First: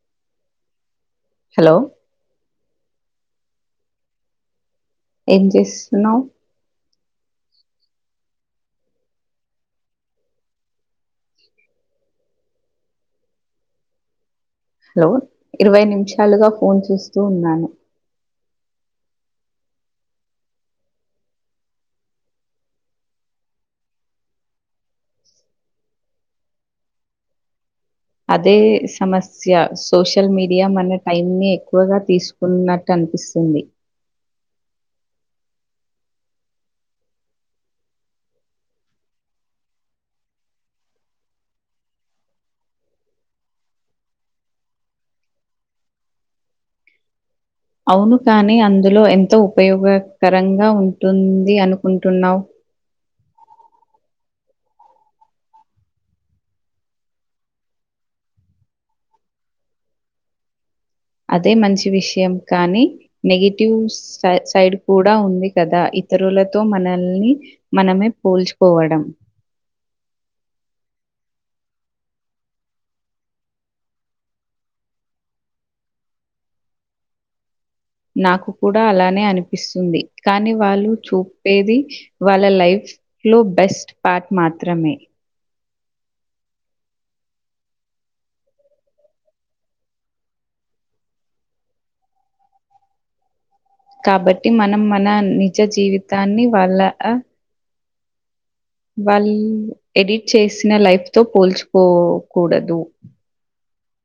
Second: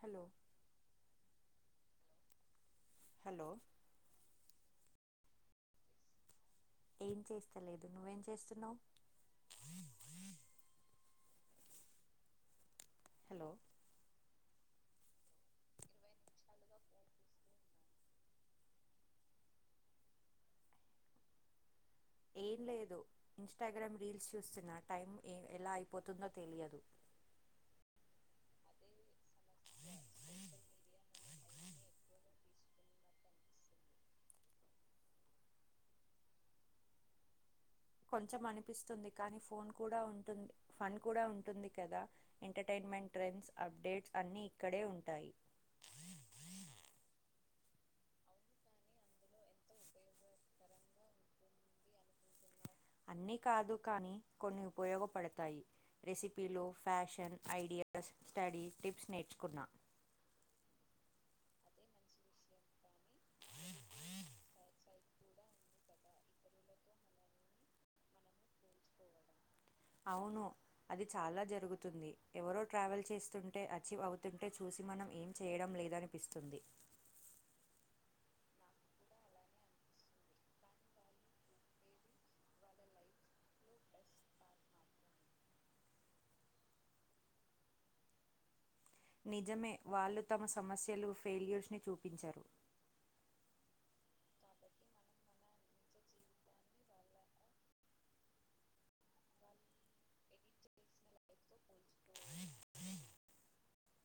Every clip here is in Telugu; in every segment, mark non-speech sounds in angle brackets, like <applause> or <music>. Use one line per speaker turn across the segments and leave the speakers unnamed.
హలో
హలొ
హలొ
ఏం చేస్తున్నావ్
ఏం చేస్తలేదు నువ్వేం చేస్తున్నావు హలో
హలో ఇరవై నిమిషాలుగా ఫోన్ చేూస్తూ ఉన్నాను
ఏం లేదు ఇన్స్టాగ్రామ్ రీల్స్ చూస్తున్న టైం ఎలా అయిపోతుందో తెలియదు
అదే సమస్య, సోషల్ మీడియా మన టైం ని ఎక్కువగా తీసుకున్నట్టు అనిపిస్తుంది.
కొంచెం అనిపిస్తుంది, కానీ ఫోన్ కూడా ఉంటుంది, ఫన్ కూడా ఉంటుంది కదా, ఎంటర్టన్మెంట్ ట్రెండ్స్ అప్డేట్స్ అన్ని ఇక్కడే ఉంటాయి.
అవును కానీ అందులో ఎంతో ఉపయోగకరంగా ఉంటుంది అనుకుంటున్నావ్
అన్నీ కాదు కానీ కొన్ని ఉపయోగపడతాయి, రెసిపీలో ఫ్యాషన్ ఐడియాస్ స్టడీ టిప్స్ నేర్చుకున్నా
అదే మంచి విషయం కానీ, నెగిటివ్ సై సైడ్ కూడా ఉంది కదా, ఇతరులతో మనల్ని మనమే పోల్చుకోవడం
అవును, అది చాలా జరుగుతుంది, ఎవరో ట్రావెల్ చేస్తుంటే అచీవ్ అవుతుంటే చూసి మనం ఏం చేయడం లేదనిపిస్తుంది.
నాకు కూడా అలానే అనిపిస్తుంది, కానీ వాళ్ళు చూపేది వాళ్ళ లైఫ్ లో బెస్ట్ పార్ట్ మాత్రమే
నిజమే వాళ్లు తమ సమస్యలు ఫెయిల్యూర్స్ ని చూపించారు
కాబట్టి మనం మన నిజ జీవితాన్ని వాళ్ళ అ వాళ్ళు ఎడిట్ చేసిన లైఫ్ తో పోల్చుకోకూడదు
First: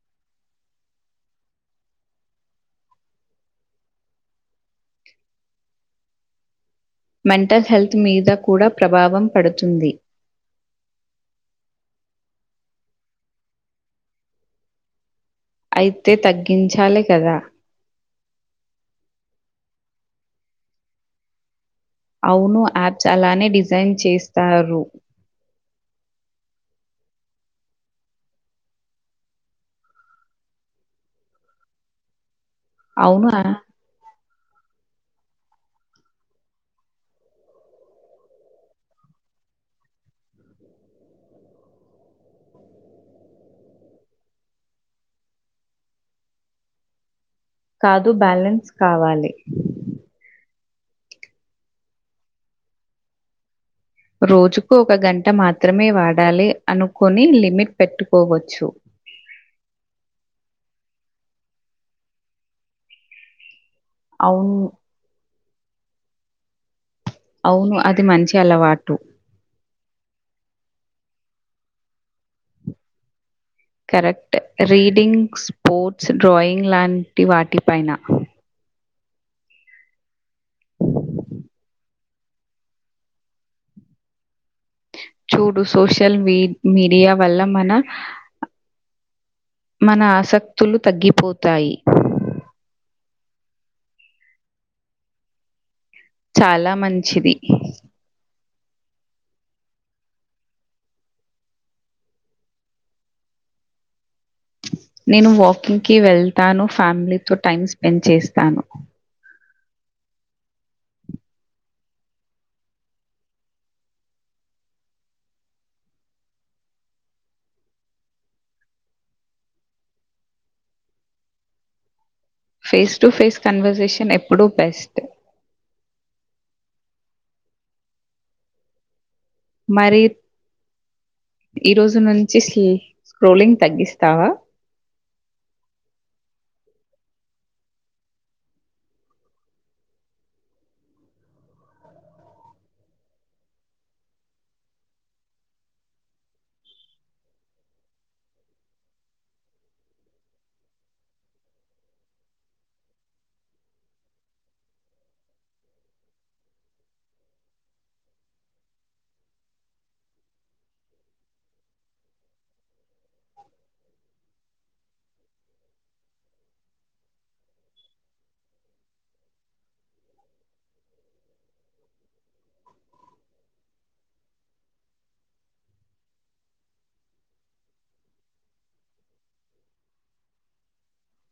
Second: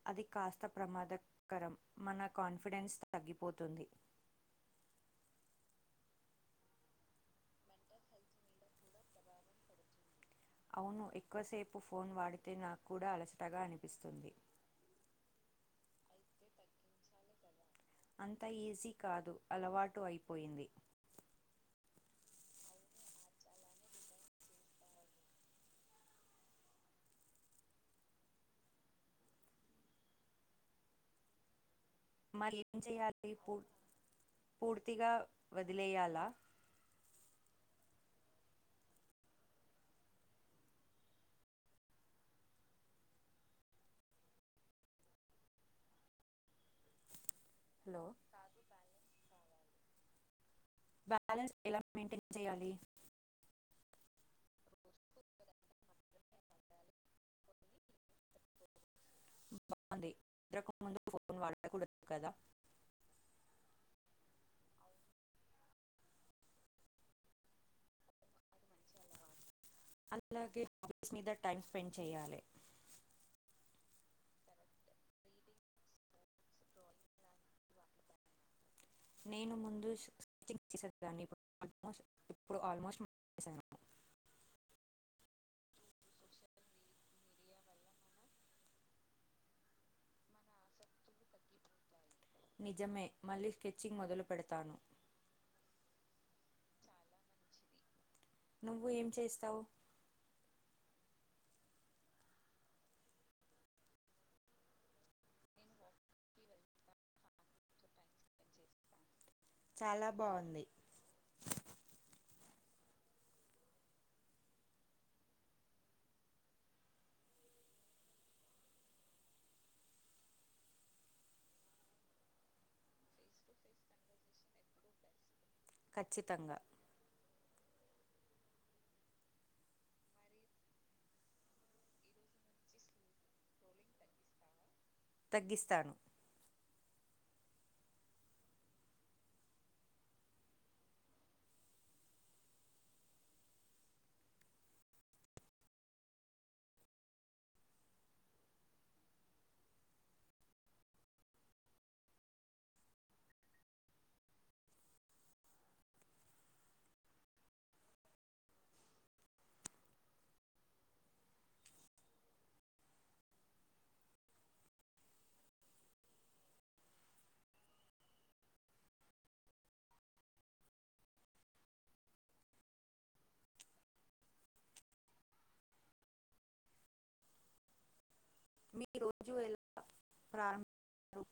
అది కాస్త ప్రమాదకరం మన కాన్ఫిడెన్స్ తగ్గిపోతుంది
మెంటల్ హెల్త్ మీద కూడ ప్రభావం పడుతుంది
అవును ఎక్కువసేపు ఫోన్ వాడితే నాకు కూడ అలసటగా అనిపిస్తుంది
అయితే తగ్గించాలి కద
అంత ఈజీ కాదు అలవాటు అయిపోయింది
అవును యాప్స్ అలానే డిజైన్ చేస్తారు
మల్లి
అవును
తగించేయాలే పోల్ పూర్తిగా వదిలేయాలా హలో
కాదు బ్యాలెన్స్ కావాలి
బ్యాలన్స్ ఎలా మెయింటైన్ చేయాలి
రోజుకు ఒక గంట మాత్రమే వాడ్ పడాలి అనుకని లిమిట్ పెట్టుకోవచ్చు
ముందున్ వాడకూడదు కదా
అవును అవును అది మంచి అలవాటు
అలాగే హబీస్ మీద టైం స్పెండ్ చేయాలి
కరెక్ట్ రీడింగ్ స్పోర్ట్స్ డ్రాయింగ్ లాంటి వాటిపైన
నేను ముందు స్టిచింగ్ చేసేదాన్ని ఇప్పుడు ఆల్మోస్ట్
చూడు సోషల్ మీడియా వల్ల మన మన ఆసక్తులు తగ్గిపోతాయి.
నిజమే మళ్ళీ స్కెచింగ్ మొదలు పెడతాను
చాలా మంచిది
నువ్వు ఏం చేస్తావు
నేను వాకింగ్ కి వెళ్తాను ఫ్యామిలీతో టైమ్ స్పెండ్ చేస్తాను
చాలా బాగుంది
ఫేస్ టు ఫేస్ కన్వర్సేషన్ ఎప్పుడూ బెస్ట్
ఖచ్చితంగా
మరి ఈరోజు నుంచి స్క్రోలింగ్ తగ్గిస్తావా
తగ్గిస్తాను మీ రోజు ఎలా ప్రారం <unintelligible>